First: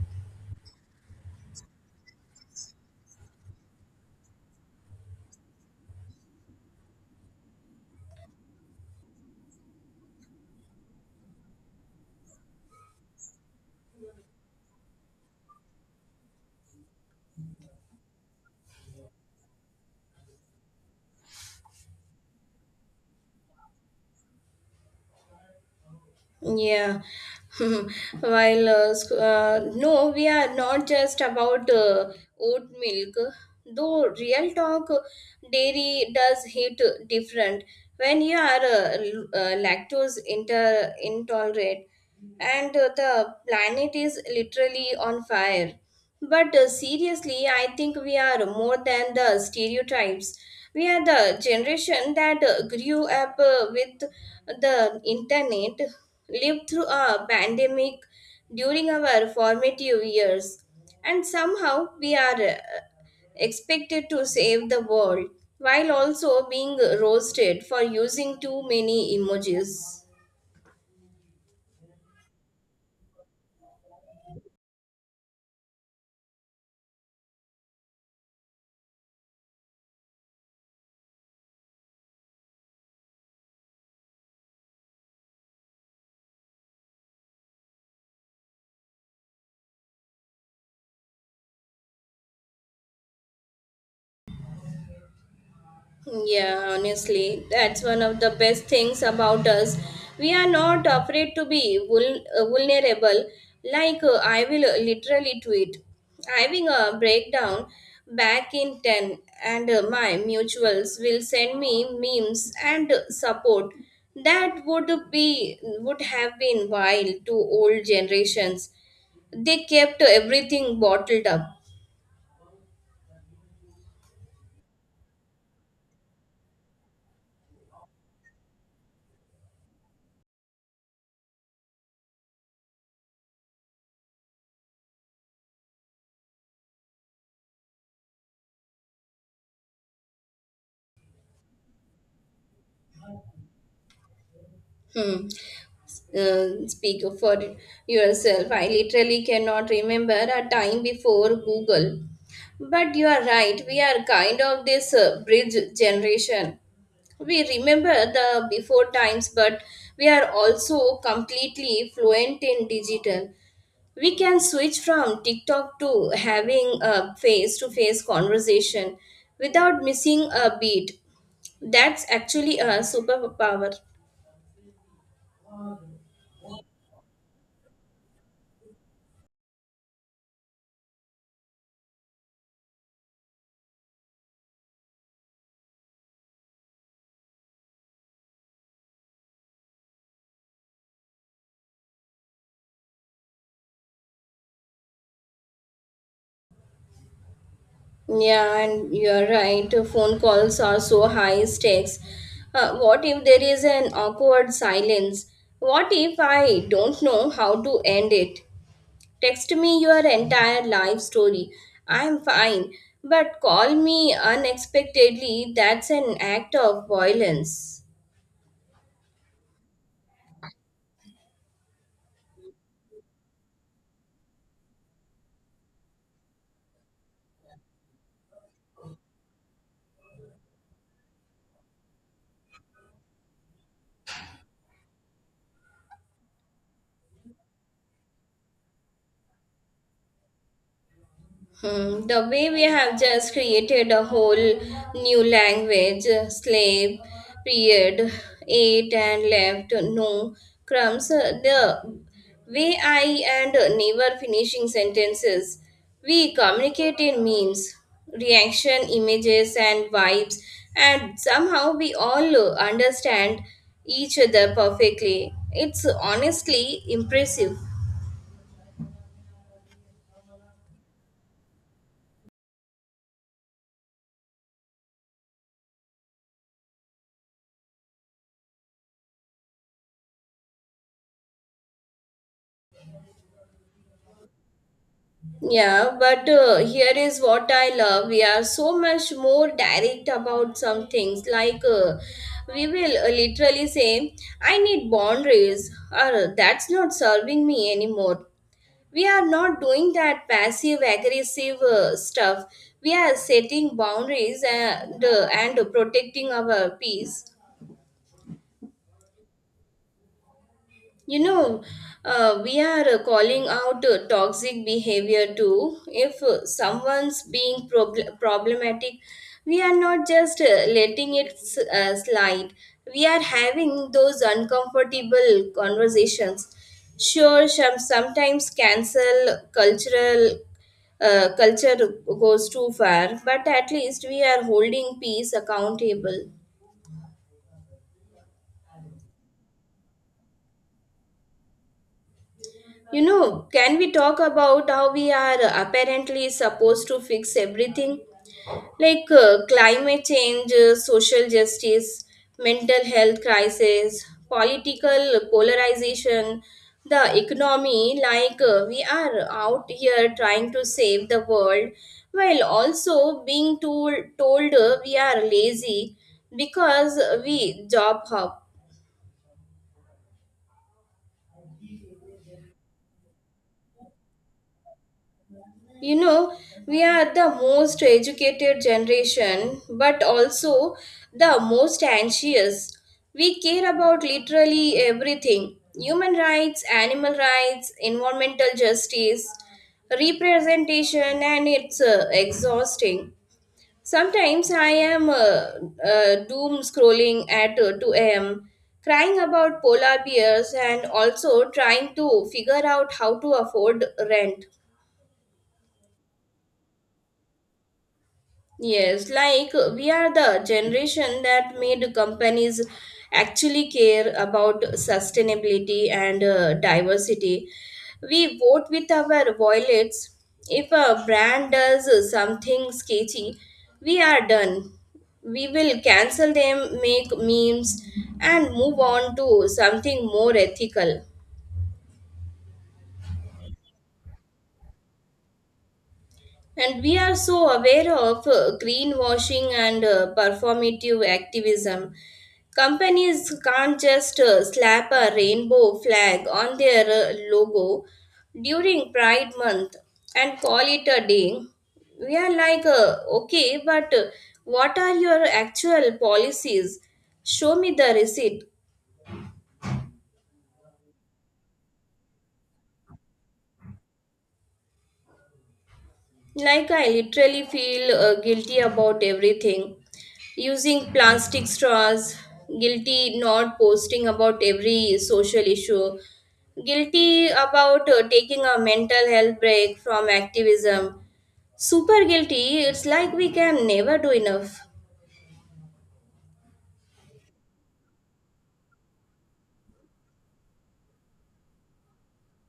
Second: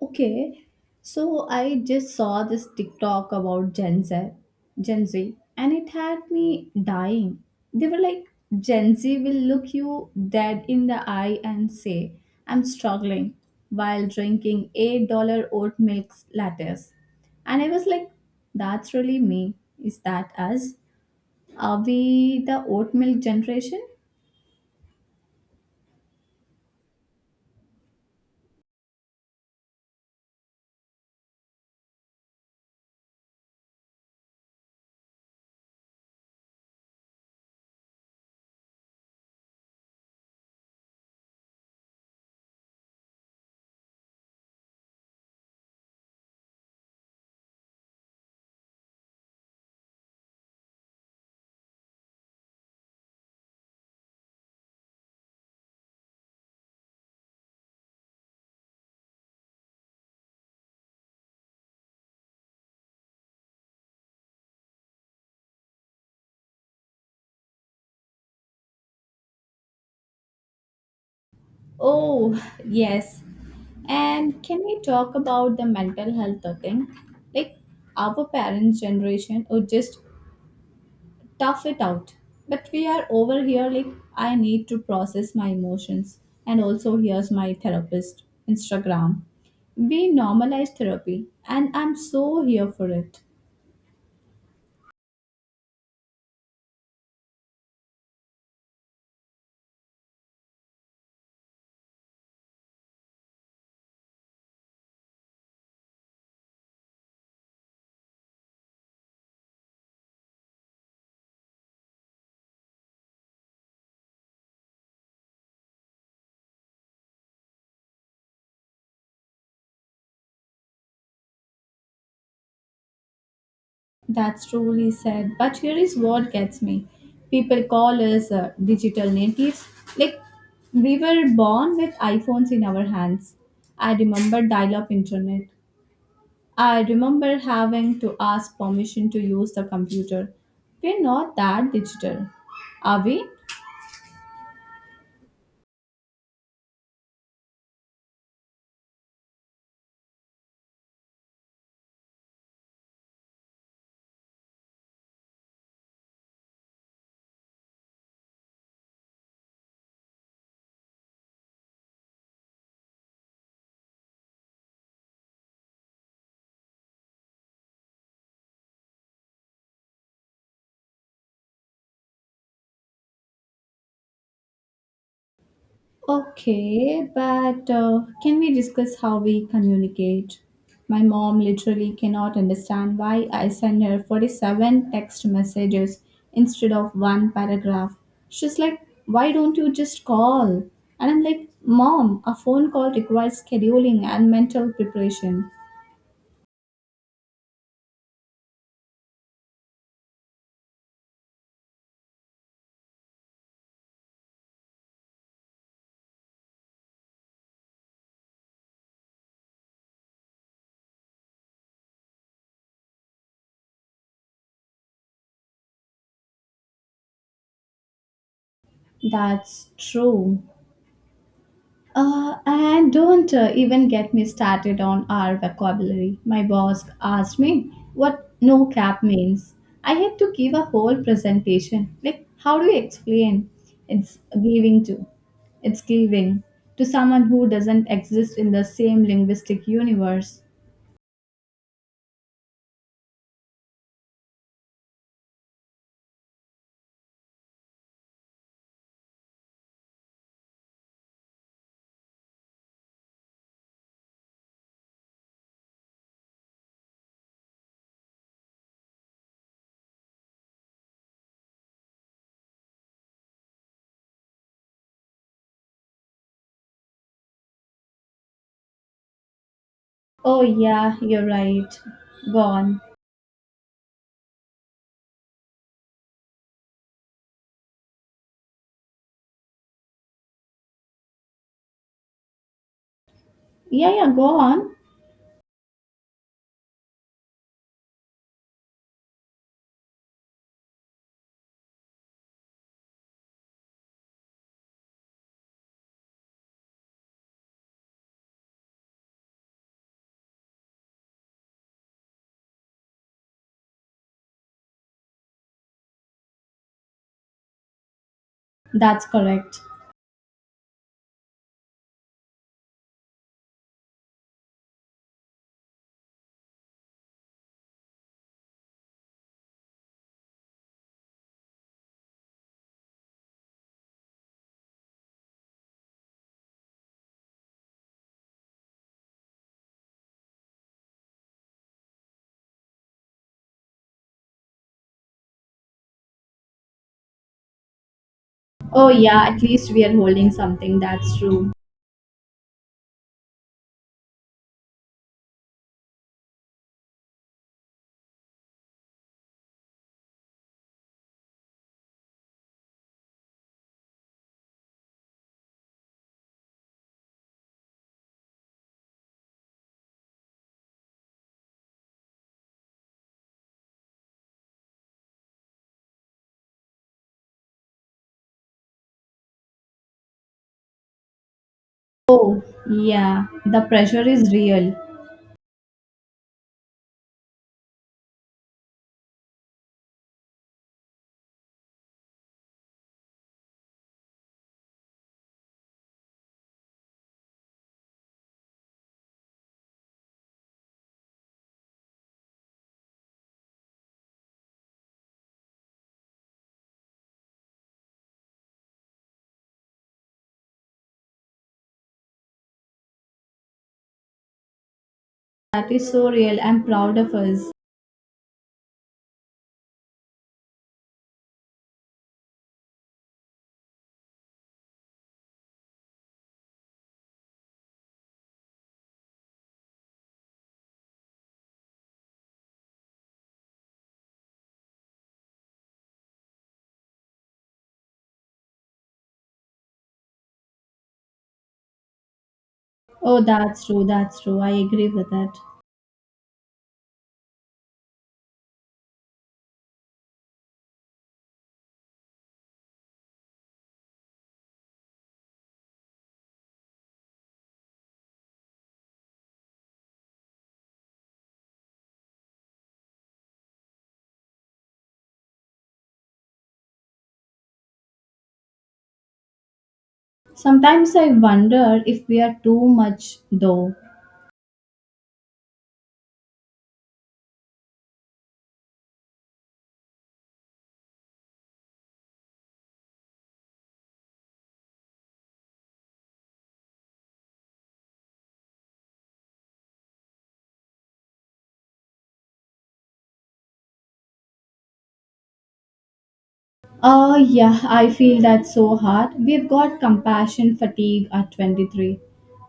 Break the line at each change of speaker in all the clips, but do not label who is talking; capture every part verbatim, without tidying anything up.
Okay, so I just saw this TikTok about Gen Z, Gen Z, and it had me dying. They were like, Gen Z will look you dead in the eye and say, I'm struggling while drinking eight dollars oat milk lattes. And I was like, that's really me. Is that us? Are we the oat milk generation?
Yeah. While uh, sc- uh, no, we are not just about uh, oat milk. Though real talk, uh, dairy does hit different. When you are uh, l- uh, lactose inter- intolerant, and uh, the planet is literally on fire. But uh, seriously, I think we are more than the stereotypes. We are the generation that uh, grew up uh, with the internet, lived through a pandemic during our formative years, and somehow we are uh, expected to save the world while also being roasted for using too many emojis.
Oh, yes. And can we talk about the mental health thing? Like our parents' generation would just tough it out. But we are over here like I need to process my emotions, and also here's my therapist Instagram. We normalize therapy and I'm so here for it.
Yeah, honestly, that's one of the best things about us. We are not afraid to be vul- uh, vulnerable. Like uh, I will uh, literally tweet, having a breakdown back in ten, and uh, my mutuals will send me memes and uh, support. That would be would have been wild to old generations. They kept everything bottled up.
That's truly sad. But here is what gets me. People call us uh, digital natives. Like, we were born with iPhones in our hands. I remember dial up internet. I remember having to ask permission to use the computer. We're not that digital, are we?
Hmm. Uh, speak for yourself. I literally cannot remember a time before Google. But you are right, we are kind of this uh, bridge generation. We remember the before times, but we are also completely fluent in digital. We can switch from TikTok to having a face to face conversation without missing a beat. That's actually a superpower.
Okay, but uh, can we discuss how we communicate? My mom literally cannot understand why I send her forty-seven text messages instead of one paragraph. She's like, why don't you just call? And I'm like, Mom, a phone call requires scheduling and mental preparation.
Yeah, and you're right. Phone calls are so high stakes. Uh, what if there is an awkward silence? What if I don't know how to end it? Text me your entire life story. I'm fine. But call me unexpectedly. That's an act of violence.
That's true. Uh, and don't uh, even get me started on our vocabulary. My boss asked me what no cap means. I had to give a whole presentation. Like, how do you explain? It's giving to. It's giving to someone who doesn't exist in the same linguistic universe.
Hmm, the way we have just created a whole new language, uh, slave, period, ate and left, no crumbs, uh, the way I and uh, never finishing sentences. We communicate in memes, reaction, images, and vibes, and somehow we all uh, understand each other perfectly. It's honestly impressive.
Oh, yeah, you're right. Go on. Yeah, yeah, go on.
Yeah, but uh, here is what I love. We are so much more direct about some things. Like, uh, we will uh, literally say, I need boundaries, or that's not serving me anymore. We are not doing that passive aggressive uh, stuff. We are setting boundaries and, uh, and protecting our peace.
That's correct.
You know, uh, we are uh, calling out uh, toxic behavior too. If uh, someone's being prob- problematic, we are not just uh, letting it s- uh, slide. We are having those uncomfortable conversations. Sure, some, sometimes cancel cultural uh, culture goes too far, but at least we are holding peace accountable.
Oh, yeah, at least we are holding something. That's true.
You know, can we talk about how we are apparently supposed to fix everything? Like uh, climate change, uh, social justice, mental health crisis, political polarization, the economy. Like uh, we are out here trying to save the world while also being told, told uh, we are lazy because we job hop.
Oh, yeah, the pressure is real.
You know, we are the most educated generation, but also the most anxious. We care about literally everything: human rights, animal rights, environmental justice, representation, and it's uh, exhausting. Sometimes I am uh, uh, doom scrolling at uh, two a m, crying about polar bears and also trying to figure out how to afford rent.
That is so real. I'm proud of us.
Yes, like uh, we are the generation that made companies actually care about sustainability and uh, diversity. We vote with our wallets. If a brand does uh, something sketchy, we are done. We will cancel them, make memes, and move on to something more ethical.
Oh, that's true. That's true. I agree with that.
And we are so aware of uh, greenwashing and uh, performative activism. Companies can't just uh, slap a rainbow flag on their uh, logo during Pride Month and call it a day. We are like, uh, okay, but uh, what are your actual policies? Show me the receipt.
Sometimes I wonder if we are too much, though.
Like, I literally feel uh, guilty about everything. Using plastic straws, guilty not posting about every social issue, guilty about uh, taking a mental health break from activism. Super guilty, it's like we can never do enough.
Oh, yeah, I feel that's so hard. We've got compassion fatigue at twenty-three.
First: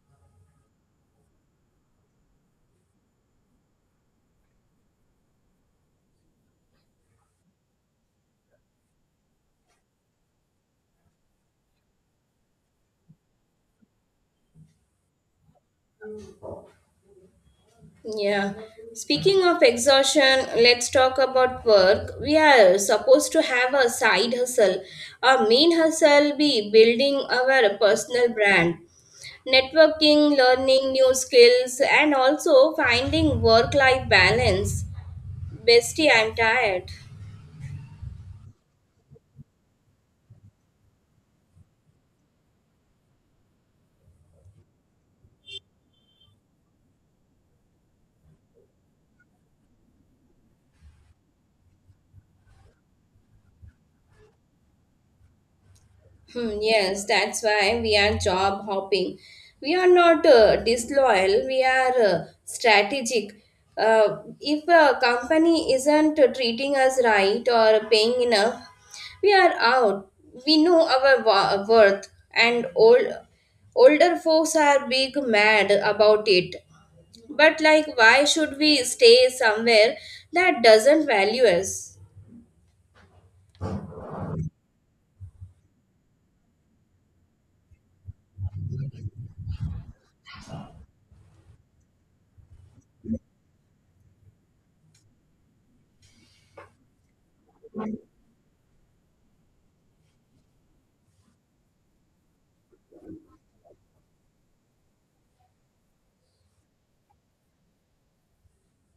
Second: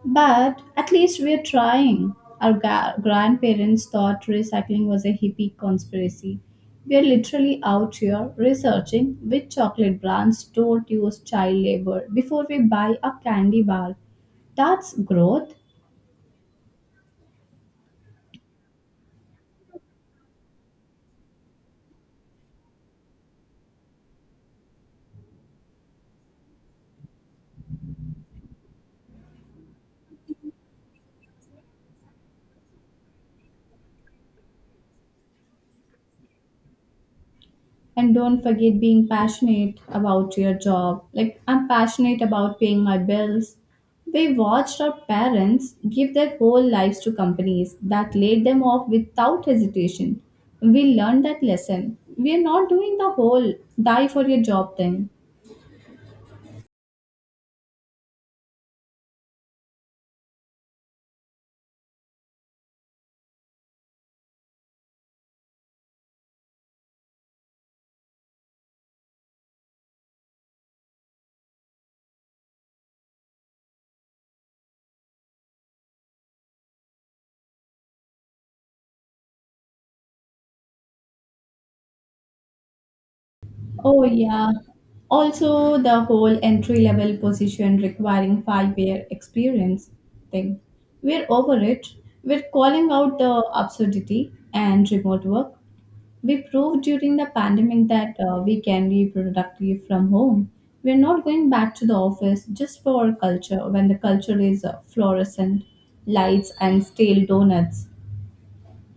But at least we're trying. Our ga- grandparents thought recycling was a hippie conspiracy. We're literally out here researching which chocolate brands don't use child labor before we buy a candy bar. That's growth.
Yeah. Speaking of exhaustion, let's talk about work. We are supposed to have a side hustle. Our main hustle be building our personal brand, networking, learning new skills, and also finding work life balance. Bestie, I'm tired.
And don't forget being passionate about your job. Like, I'm passionate about paying my bills. We watched our parents give their whole lives to companies that laid them off without hesitation. We learned that lesson. We are not doing the whole die for your job thing.
Hmm, yes, that's why we are job hopping. We are not uh, disloyal, we are uh, strategic. Uh, if a company isn't treating us right or paying enough, we are out. We know our wa- worth, and old, older folks are big mad about it. But, like, why should we stay somewhere that doesn't value us?
Oh, yeah. Also, the whole entry level position requiring five year experience thing. We're over it. We're calling out the absurdity and remote work. We proved during the pandemic that uh, we can be productive from home. We're not going back to the office just for our culture when the culture is uh, fluorescent lights and stale donuts.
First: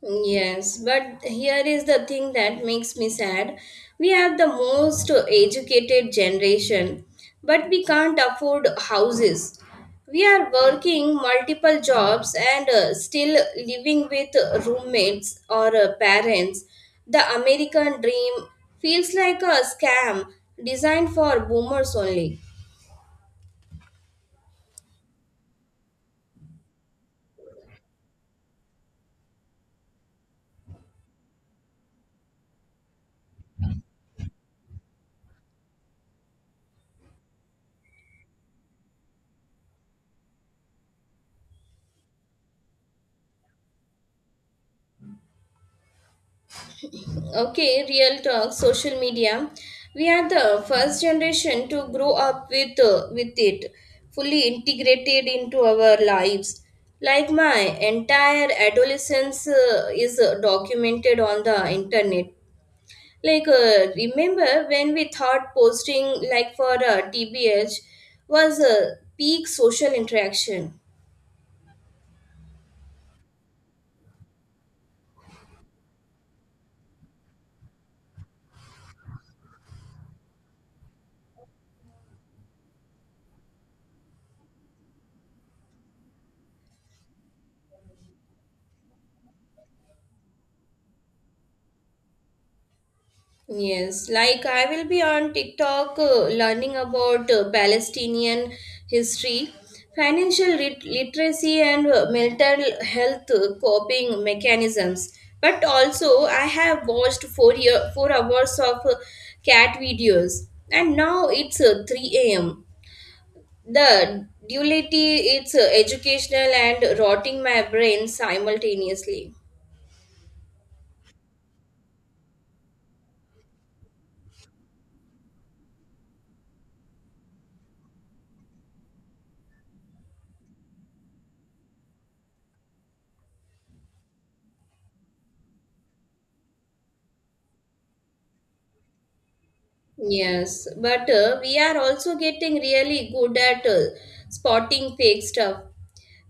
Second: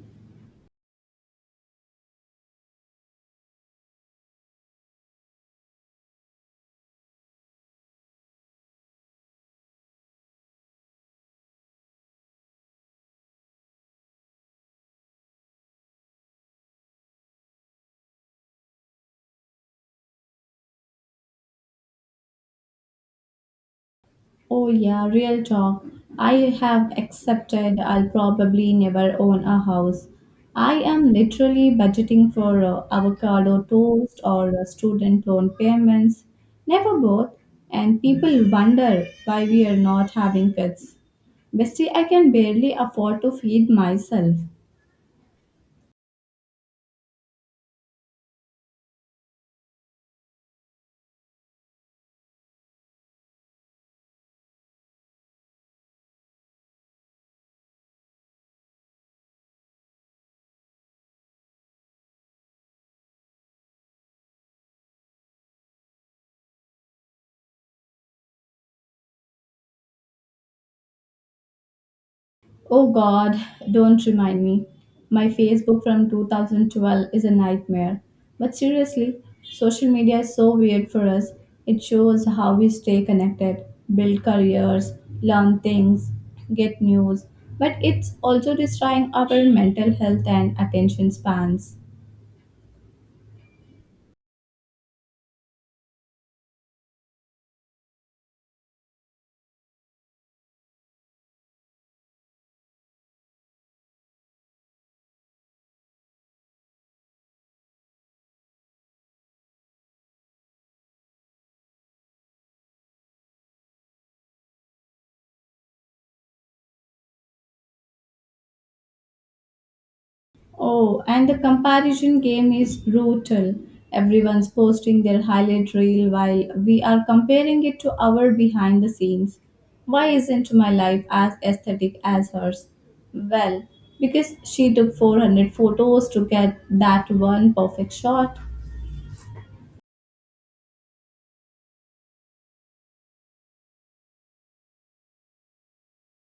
Yes, but here is the thing that makes me sad. We have the most educated generation, but we can't afford houses. We are working multiple jobs and uh, still living with roommates or uh, parents. The American dream feels like a scam designed for boomers only.
Oh, yeah, real talk. I have accepted I'll probably never own a house. I am literally budgeting for uh, avocado toast or uh, student loan payments, never both. And people wonder why we are not having kids. Bestie, I can barely afford to feed myself.
Okay, real talk, social media. We are the first generation to grow up with uh, with it, fully integrated into our lives. Like my entire adolescence uh, is uh, documented on the internet. Like uh, remember when we thought posting like for uh, T B H was a peak social interaction.
Oh God, don't remind me. My Facebook from two thousand twelve is a nightmare. But seriously, social media is so weird for us. It shows how we stay connected, build careers, learn things, get news, but it's also destroying our mental health and attention spans.
Yes, like I will be on TikTok uh, learning about uh, Palestinian history, financial lit- literacy, and uh, mental health uh, coping mechanisms. But also, I have watched four year four hours of uh, cat videos, and now it's uh, three a m. The duality, it's uh, educational and rotting my brain simultaneously.
Oh, and the comparison game is brutal. Everyone's posting their highlight reel while we are comparing it to our behind the scenes. Why isn't my life as aesthetic as hers? Well, because she took four hundred photos to get that one perfect shot.
Yes, but uh, we are also getting really good at uh, spotting fake stuff.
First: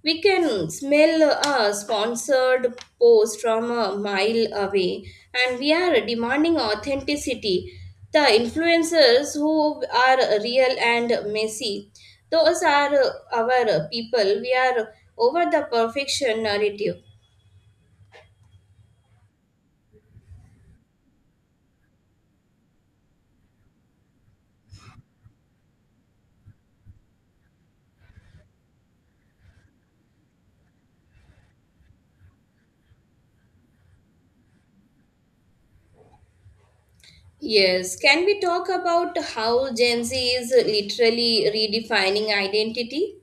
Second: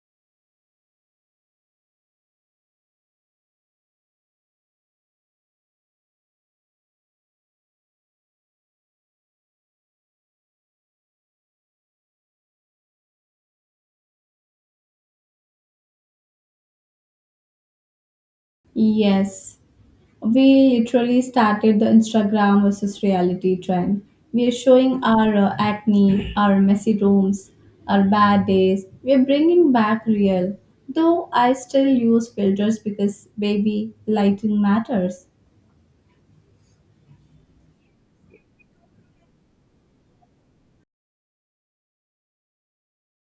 We can smell a sponsored post from a mile away, and we are demanding authenticity. The influencers who are real and messy, those are uh, our people. We are over the perfection narrative.
Yes, we literally started the Instagram versus reality trend. We are showing our uh, acne, our messy rooms, our bad days. We are bringing back real. Though I still use filters because, baby, lighting matters.
Yes, can we talk about how Gen Z is literally redefining identity?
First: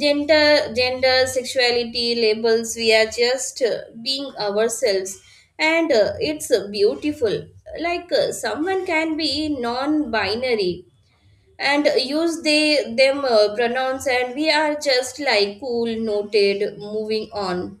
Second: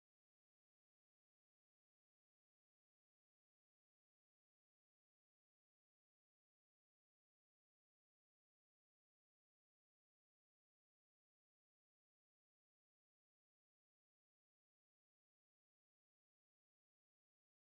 gender gender sexuality, labels, we are just uh, being ourselves, and uh, it's uh, beautiful. Like, uh, someone can be non-binary and use they them uh, pronouns, and we are just like, cool, noted, moving on.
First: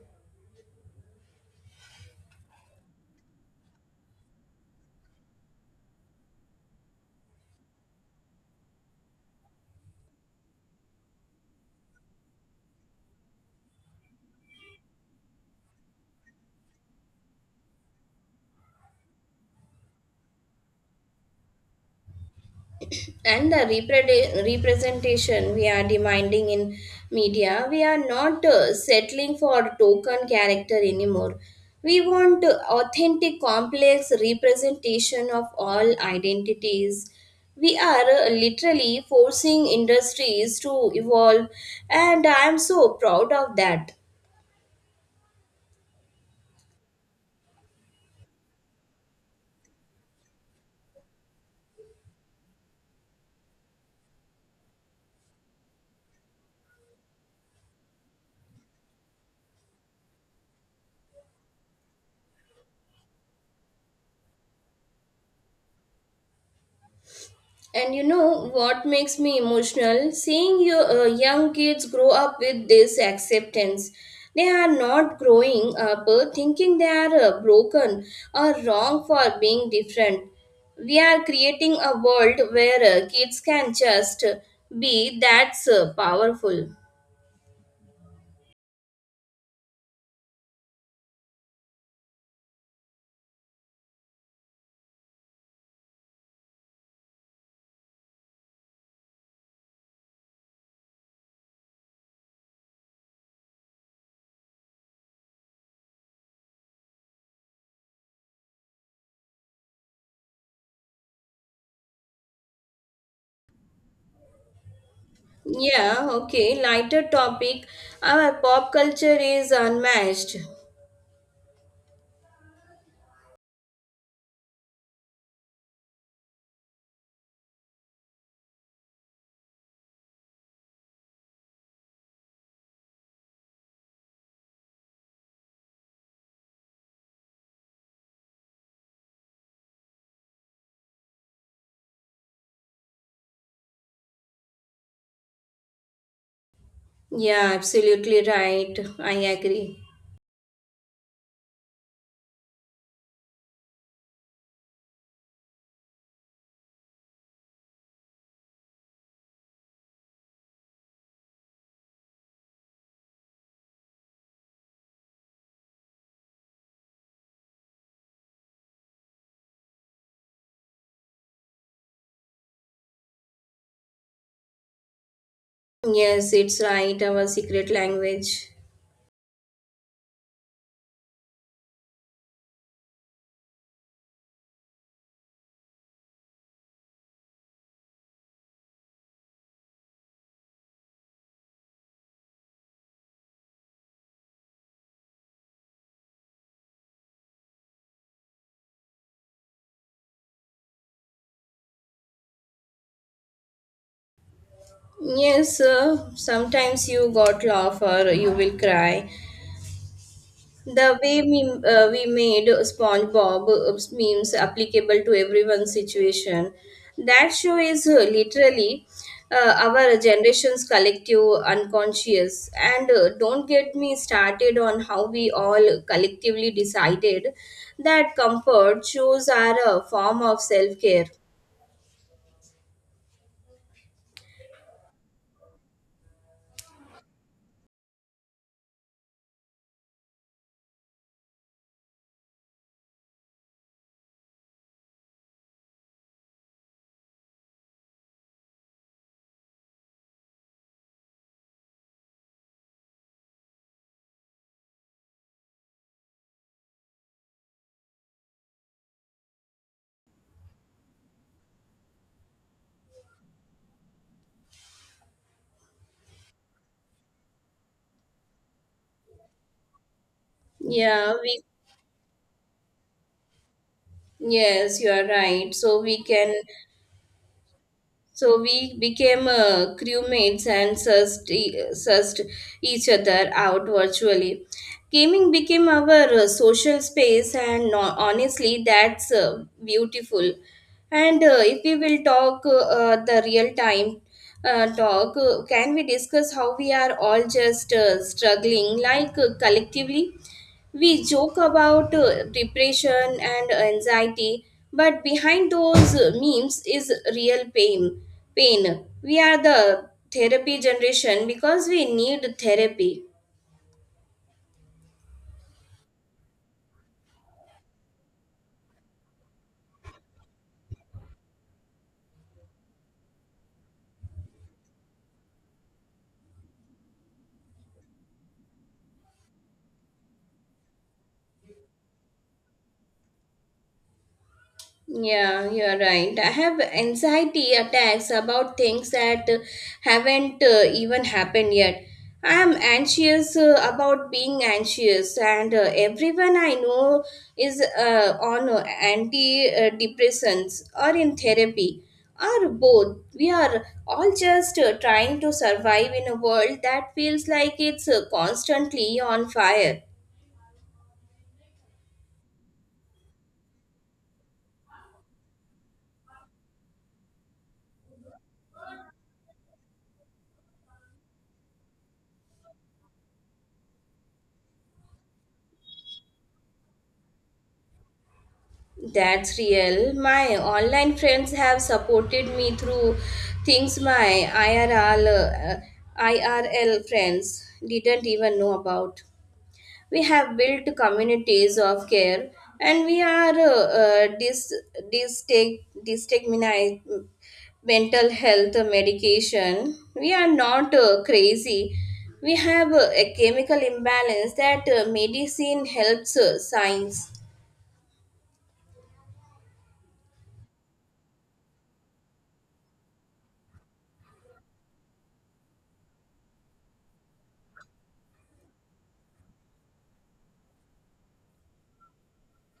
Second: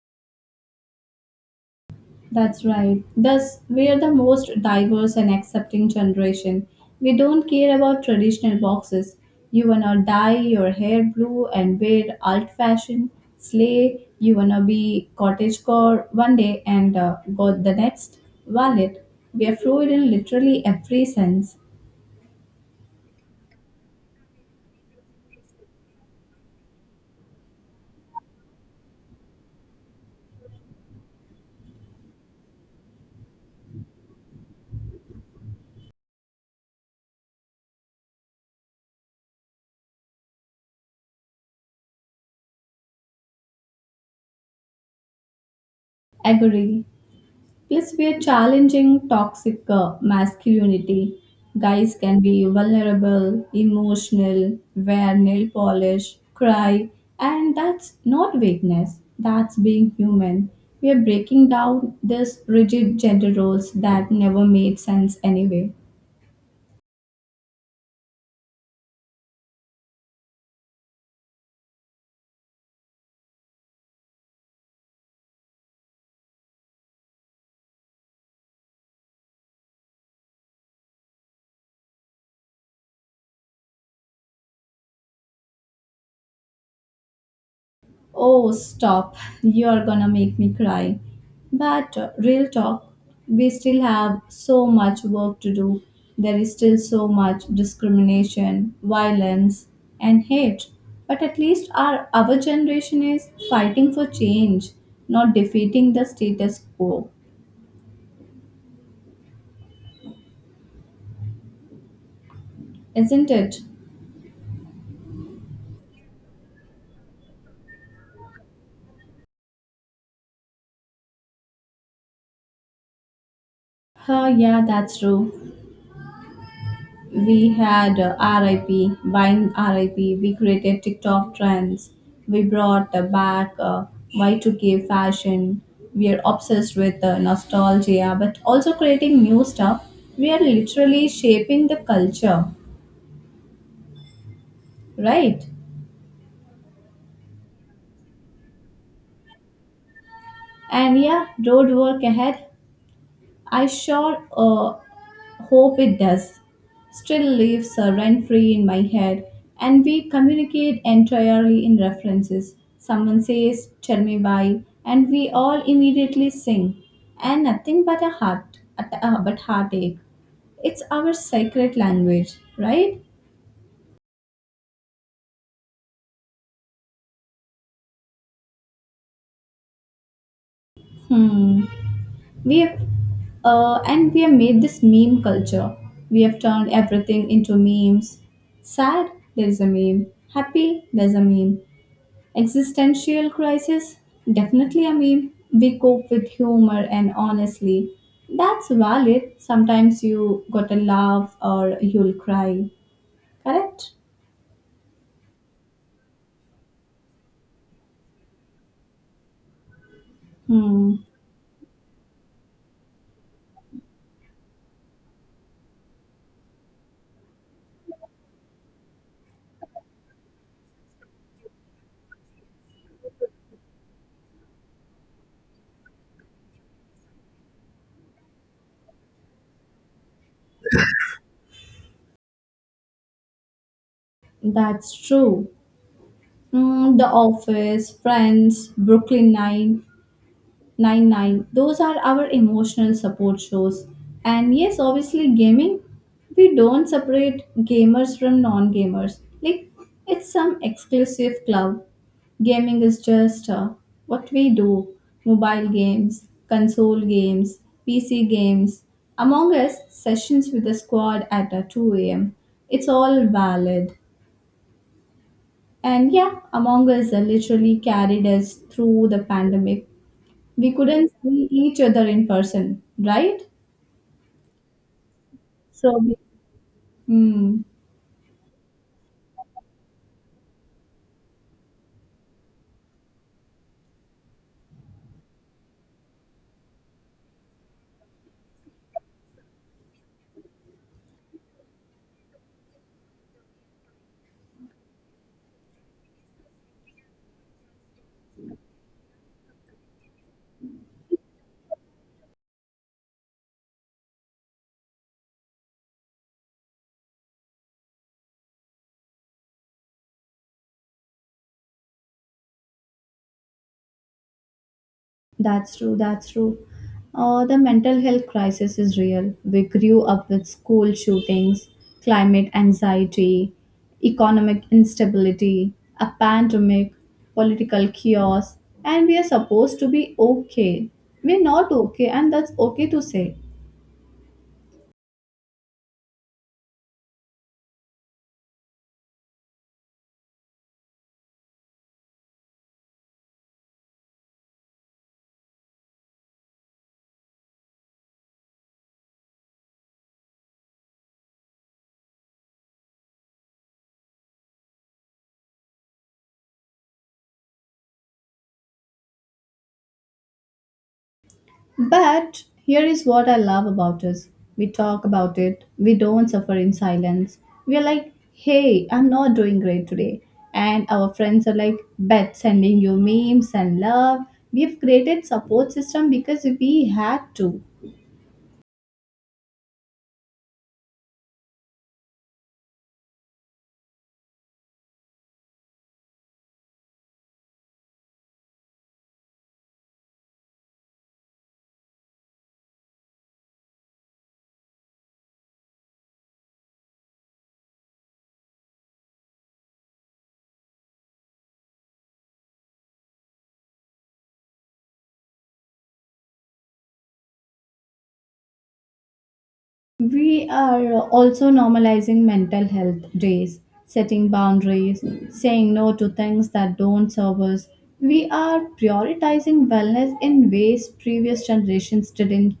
That's right. Thus, we are the most diverse and accepting generation. We don't care about traditional boxes. You wanna dye your hair blue and wear alt fashion, slay, you wanna be cottagecore one day and uh, go the next, wallet. We are fluid in literally every sense.
And the repre- representation we are demanding in media, we are not uh, settling for token character anymore. We want uh, authentic complex representation of all identities. We are uh, literally forcing industries to evolve, and I am so proud of that.
Agree. Plus, we are challenging toxic uh, masculinity. Guys can be vulnerable, emotional, wear nail polish, cry, and that's not weakness, that's being human. We are breaking down these rigid gender roles that never made sense anyway.
And you know what makes me emotional? Seeing your uh, young kids grow up with this acceptance. They are not growing up uh, thinking they are uh, broken or wrong for being different. We are creating a world where uh, kids can just uh, be. That's uh, powerful.
Oh, stop. You're gonna make me cry. But uh, real talk, we still have so much work to do. There is still so much discrimination, violence, and hate. But at least our, our generation is fighting for change, not defeating the status quo. Isn't it?
Yeah, okay, lighter topic. Our pop culture is unmatched.
Huh, yeah, that's true. We had uh, R I P, buying R I P, we created TikTok trends, we brought uh, back uh, Y two K fashion, we are obsessed with uh, nostalgia, but also creating new stuff. We are literally shaping the culture, right?
Yeah, absolutely right. I agree.
And yeah, road work ahead. I sure uh, hope it does. Still lives uh, rent free in my head, and we communicate entirely in references. Someone says, tell me why, and we all immediately sing, and nothing but a heart, at- uh, but heartache. It's our sacred language, right?
Yes, it's right, our secret language.
Hmm. We have, uh, and we have made this meme culture. We have turned everything into memes. Sad, there's a meme. Happy, there's a meme. Existential crisis? Definitely, I mean, we cope with humor and honestly, that's valid. Sometimes you gotta laugh or you'll cry. Correct?
Yes, uh, sometimes you got laugh or you will cry.
Hmm,
The way we, uh, we made SpongeBob uh, memes applicable to everyone's situation. That show is uh, literally uh, our generation's collective unconscious. And uh, don't get me started on how we all collectively decided that comfort shows are a form of self care.
that's true. Mm, the Office, Friends, Brooklyn Nine, Nine Nine. Those are our emotional support shows. And yes, obviously, gaming, we don't separate gamers from non gamers. Like, it's some exclusive club. Gaming is just uh, what we do mobile games, console games, P C games. Among Us sessions with the squad at uh, two a m. It's all valid. And yeah, Among Us uh, literally carried us through the pandemic we couldn't
Yeah, we
see each other in person, right?
Yes, you are right. So
So,
we
we-
can,
hmm,
so we became uh, crewmates and sussed, e- sussed each other out virtually. Gaming became our uh, social space, and no, honestly, that's uh, beautiful. And uh, if we will talk uh, uh, the real time uh, talk, uh, can we discuss how we are all just uh, struggling like uh, collectively? We joke about uh, depression and anxiety, but behind those uh, memes is real pain. Pain. We are the therapy generation because we need therapy.
that's true, that's true. Uh, the mental health crisis is real. We grew up with school shootings, climate anxiety, economic instability, a pandemic, political chaos, and we are supposed to be okay. We're not okay, and that's okay to say.
Yeah, you're right. I have anxiety attacks about things that uh, haven't uh, even happened yet. I am anxious uh, about being anxious, and uh, everyone I know is uh, on uh, antidepressants or in therapy or both. We are all just uh, trying to survive in a world that feels like it's uh, constantly on fire.
But here is what I love about us. We talk about it. We don't suffer in silence. We are like, hey, I'm not doing great today. And our friends are like, bet sending you memes and love. We've created support system because we had to.
That's real. My online friends have supported me through things my I R L, uh, I R L friends didn't even know about. We have built communities of care, and we are uh, uh, dis, distag, distigmini- mental health medication. We are not uh, crazy. We have uh, a chemical imbalance that uh, medicine helps, uh, science.
We are also normalizing mental health days, setting boundaries, saying no to things that don't serve us. We are prioritizing wellness in ways previous generations didn't.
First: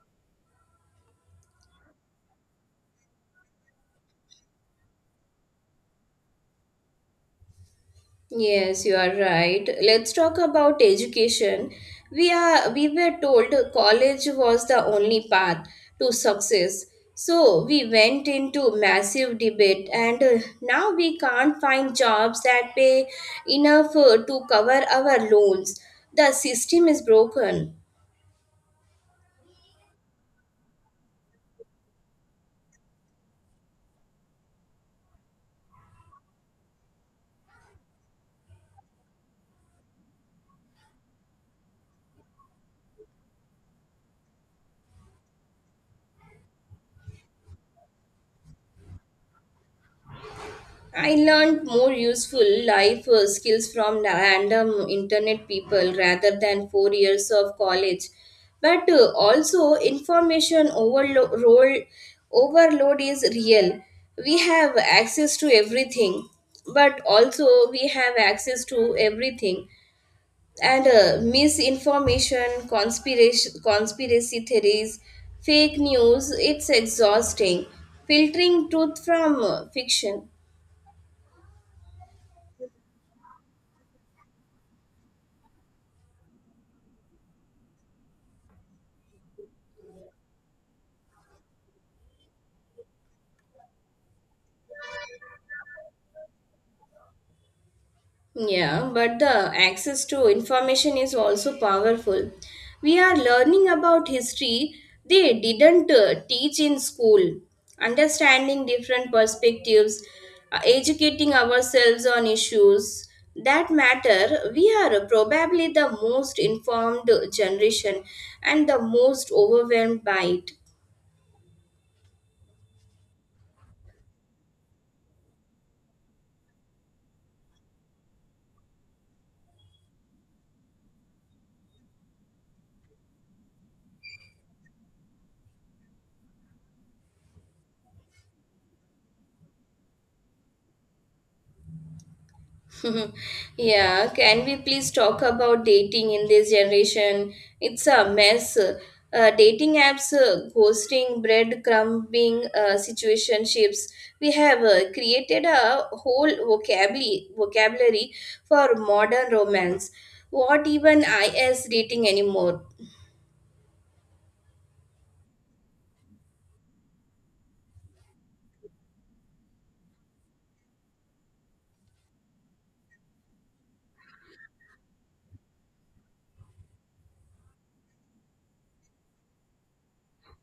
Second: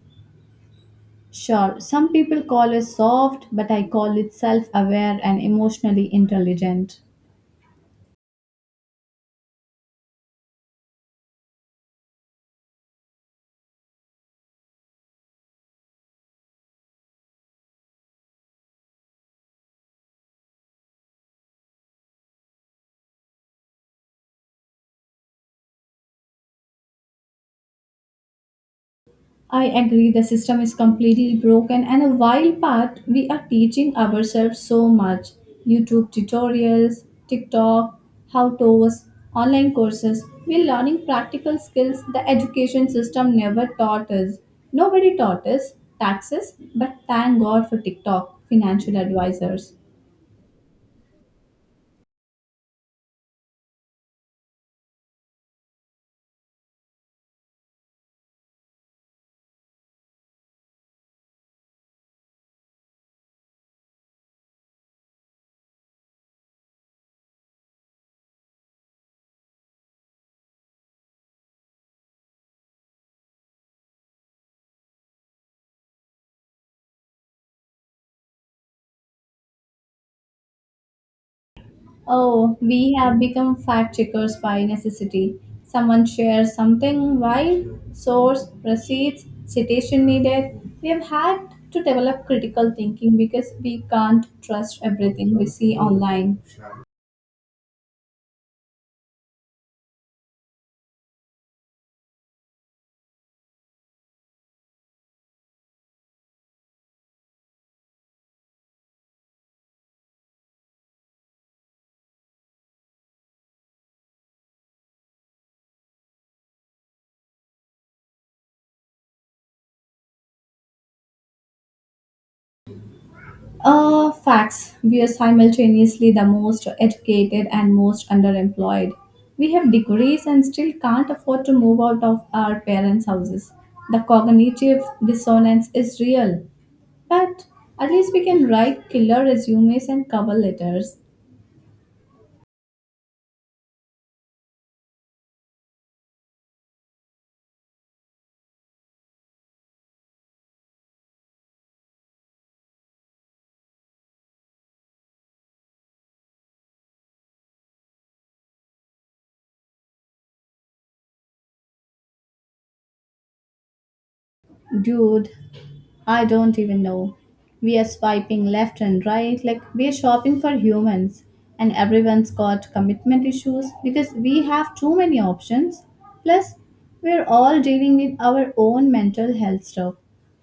Sure, some people call us soft, but I call it self aware and emotionally intelligent.
Yes, you are right. Let's talk about education. We are we were told college was the only path to success. So we went into massive debate and uh, now we can't find jobs that pay enough uh, to cover our loans. The system is broken.
I agree the system is completely broken, and a while back we are teaching ourselves so much YouTube tutorials, TikTok, how to's, online courses. We're learning practical skills the education system never taught us. Nobody taught us taxes, but thank God for TikTok, financial advisors.
I learned more useful life uh, skills from random internet people rather than four years of college. But uh, also, information overload role- overload is real. We have access to everything, but also we have access to everything. And uh, misinformation, conspiracy, conspiracy theories, fake news, it's exhausting. Filtering truth from uh, fiction.
Oh, we have become fact checkers by necessity. Someone shares something wild, source, receipts, citation needed. We have had to develop critical thinking because we can't trust everything we see online.
Yeah, but the access to information is also powerful. We are learning about history they didn't uh, teach in school, understanding different perspectives, uh, educating ourselves on issues that matter. We are probably the most informed generation and the most overwhelmed by it.
Uh, facts. We are simultaneously the most educated and most underemployed. We have degrees and still can't afford to move out of our parents' houses. The cognitive dissonance is real. But at least we can write killer resumes and cover letters.
Yeah, can we please talk about dating in this generation? It's a mess. Uh, dating apps, uh, ghosting, breadcrumbing, uh, situationships. We have uh, created a whole vocabulary vocabulary for modern romance. What even is dating anymore?
Dude, I don't even know. We are swiping left and right like we're shopping for humans, and everyone's got commitment issues because we have too many options. Plus, we're all dealing with our own mental health stuff.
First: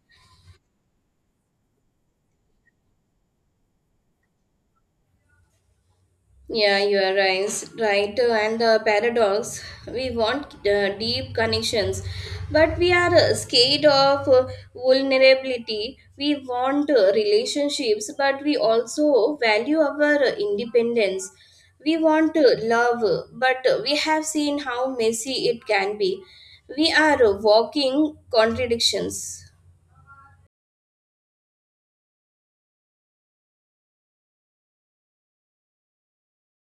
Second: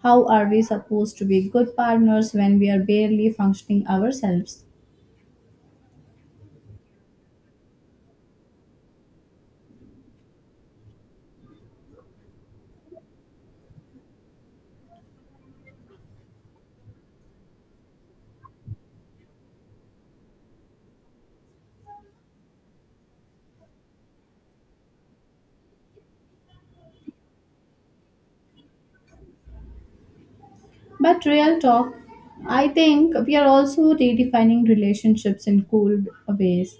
How are we supposed to be good partners when we are barely functioning ourselves?
Yeah, you are right. Right, uh, and the paradox. We want uh, deep connections, but we are uh, scared of uh, vulnerability. We want uh, relationships, but we also value our uh, independence. We want uh, love, but we have seen how messy it can be. We are uh, walking contradictions.
But, real talk, I think we are also redefining relationships in cool ways.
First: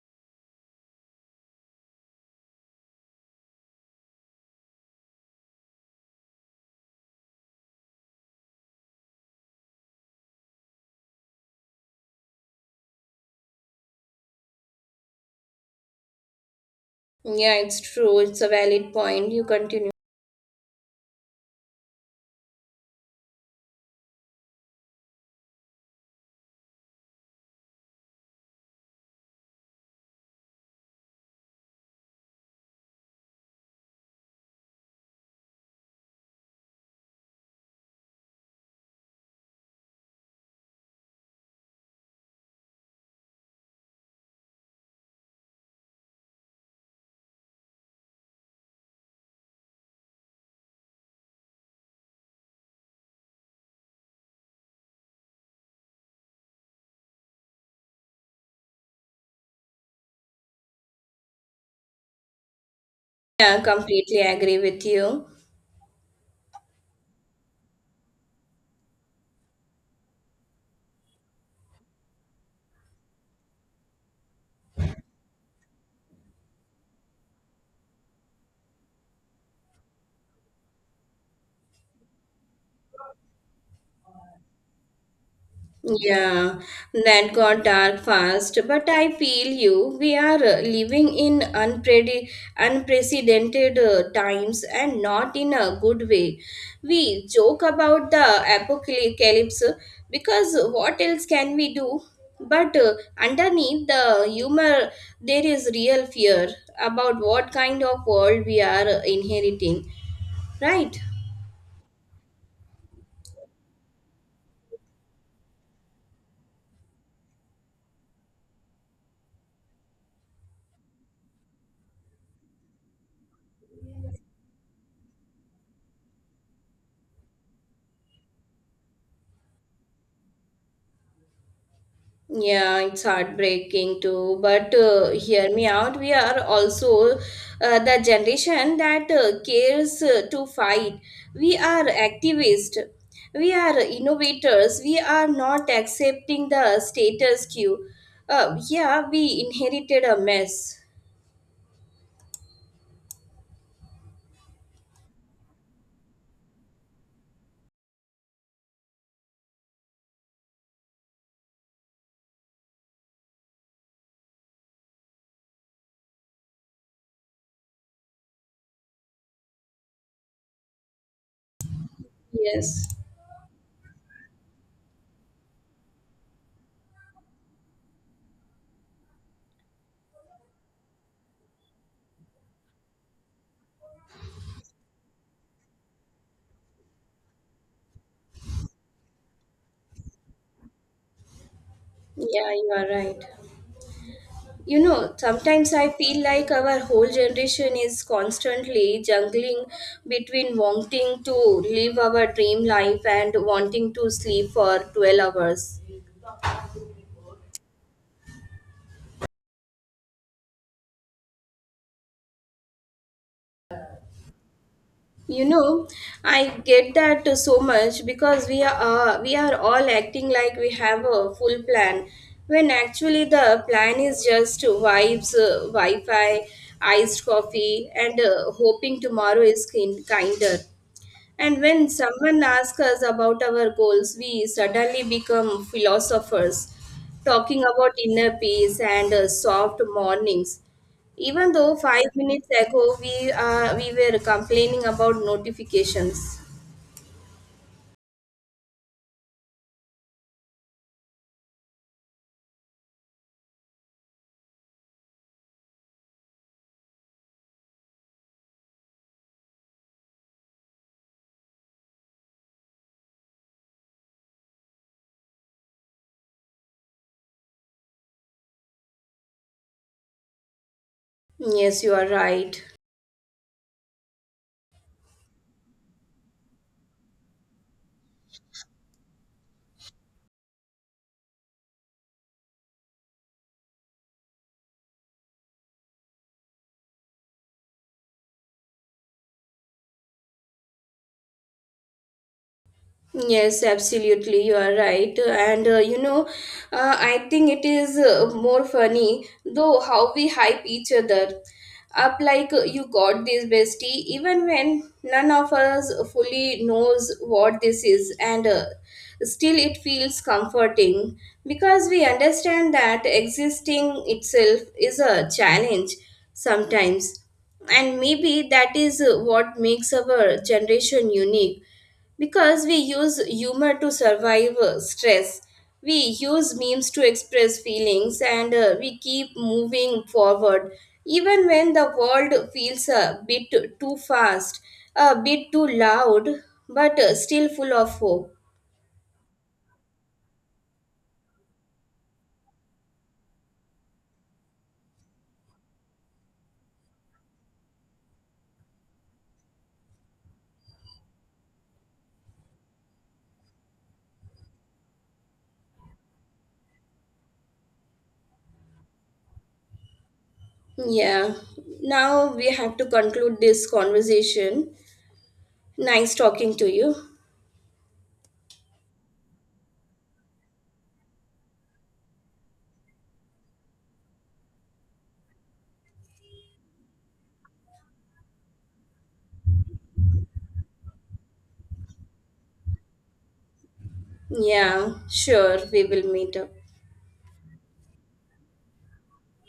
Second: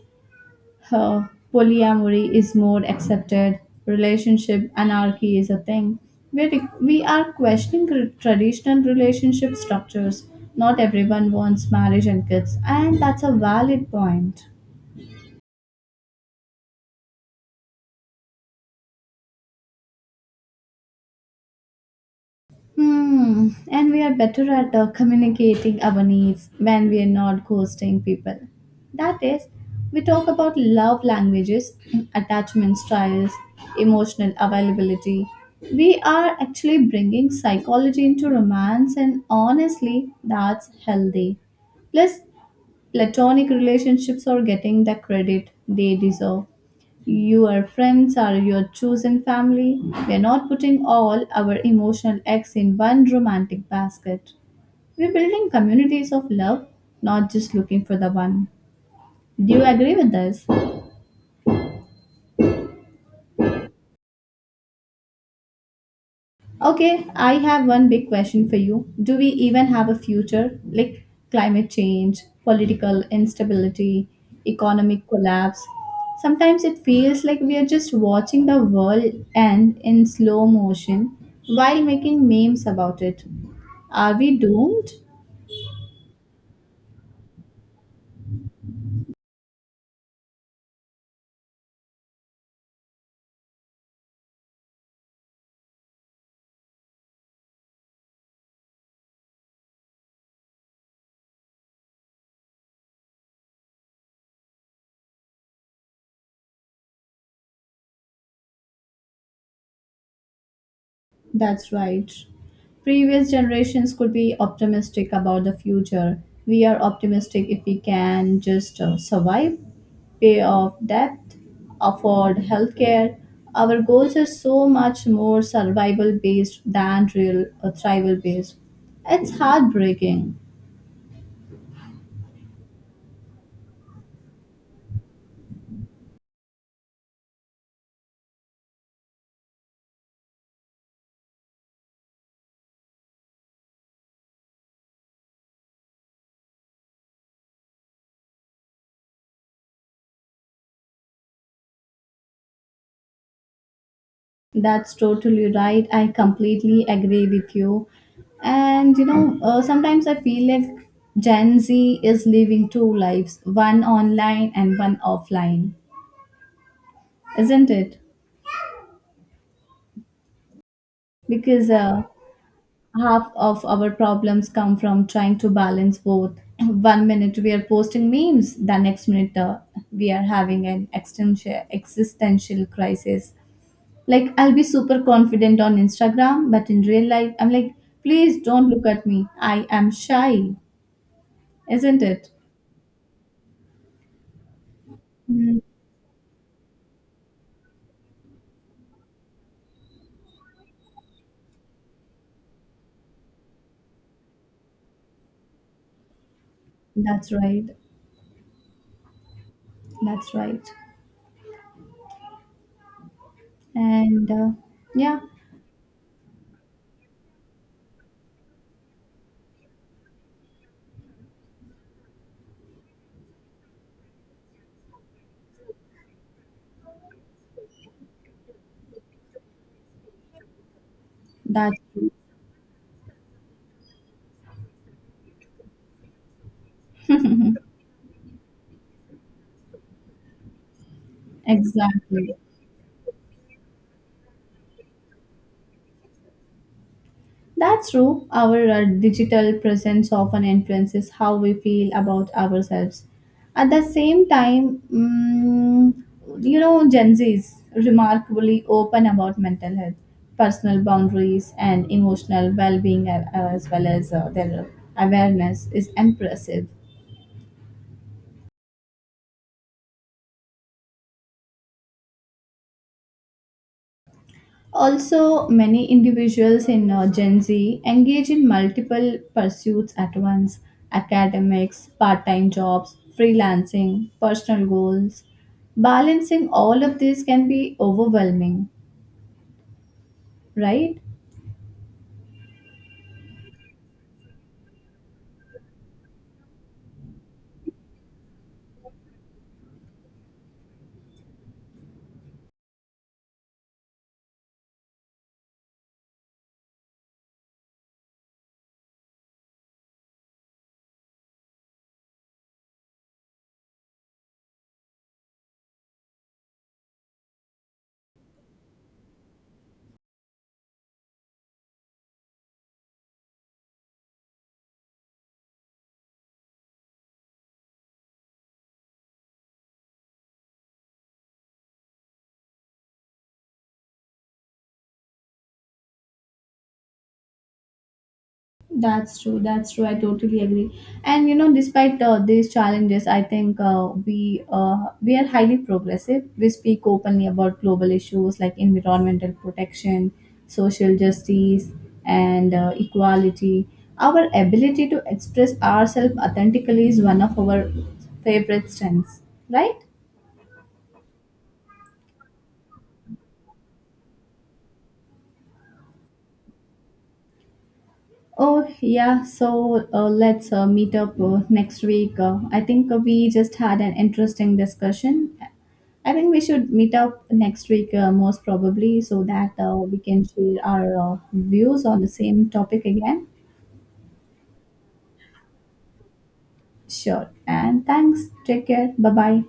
Huh, polyamory is more accepted. Relationship anarchy is a thing. We, we are questioning tr- traditional relationship structures. Not everyone wants marriage and kids, and that's a valid point.
Yeah, it's true. It's a valid point. You continue.
Hmm, and we are better at uh, communicating our needs when we are not ghosting people. That is, we talk about love languages, attachment styles, emotional availability. We are actually bringing psychology into romance, and honestly, that's healthy. Plus, platonic relationships are getting the credit they deserve. Your friends are your chosen family. We are not putting all our emotional eggs in one romantic basket. We're building communities of love, not just looking for the one. Do you agree with this?
Yeah, completely agree with you.
Okay, I have one big question for you. Do we even have a future? Like climate change, political instability, economic collapse. Sometimes it feels like we are just watching the world end in slow motion while making memes about it. Are we doomed?
Yeah, that got dark fast, but I feel you. We are uh, living in unpredi- unprecedented uh, times and not in a good way. We joke about the apocalypse because what else can we do? But uh, underneath the humor, there is real fear about what kind of world we are uh, inheriting, right?
That's right. Previous generations could be optimistic about the future. We are optimistic if we can just uh, survive, pay off debt, afford healthcare. Our goals are so much more survival based than real or thrival based. It's heartbreaking.
Yeah, it's heartbreaking too. But uh, hear me out. We are also uh, the generation that uh, cares uh, to fight. We are activists. We are innovators. We are not accepting the status quo. Uh, yeah, we inherited a mess.
That's totally right. I completely agree with you. And you know, uh, sometimes I feel like Gen Z is living two lives, one online and one offline, isn't it? Because uh,
Yes.
half of our problems come from trying to balance both. One minute we are posting memes, the next minute uh, we are having an extensi- existential crisis. Like, I'll be super confident on Instagram, but in real life, I'm like, please don't look at me. I am shy, isn't it?
Yeah, you are right. You know
Mm,
sometimes I feel like our whole generation is constantly juggling between wanting to live our dream life and wanting to sleep for twelve hours.
that's right. That's right. And uh, yeah,
you know I get that so much because we are uh, we are all acting like we have a full plan, when actually the plan is just vibes, uh, wi-fi, iced coffee, and uh, hoping tomorrow is kin- kinder. And
that's
when
true.
someone asks us about our goals, we suddenly become philosophers, talking about inner peace and uh, soft mornings. Even though five
Exactly.
minutes ago we uh, we were complaining about notifications.
That's true. Our uh, digital presence often influences how we feel about ourselves. At the same time, mm, you know, Gen Z is remarkably open about mental health, personal boundaries, and emotional well being, as well as uh, their awareness is impressive.
Yes, you are right.
Also, many individuals in uh, Gen Z engage in multiple pursuits at once academics, part time jobs, freelancing, personal goals. Balancing all of this can be overwhelming, right?
Yes, absolutely, you are right. And uh, you know, uh, I think it is uh, more funny though how we hype each other up like, uh, you got this bestie, even when none of us fully knows what this is, and uh, still it feels comforting because we understand that existing itself is a challenge sometimes, and maybe that is uh, what makes our generation unique, because we use humor to survive uh, stress, we use memes to express feelings, and uh, we keep moving forward. Even when the world feels a bit too fast, a bit too loud, but uh, still full of hope.
That's true. That's true. I totally agree. And you know, despite uh, these challenges, I think uh, we uh, we are highly progressive. We speak openly about global issues like environmental protection, social justice, and uh, equality. Our ability to express ourselves authentically is one of our favorite strengths, right?
Yeah, now we have to conclude this conversation. Nice talking to you.
Oh, yeah. So uh, let's uh, meet up uh, next week. Uh, I think uh, we just had an interesting discussion. I think we should meet up next week, uh, most probably, so that uh, we can share our uh, views on the same topic again.
Yeah, sure, we will meet up.
Sure. And thanks. Take care. Bye bye.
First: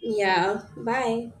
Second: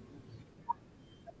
Yeah, bye.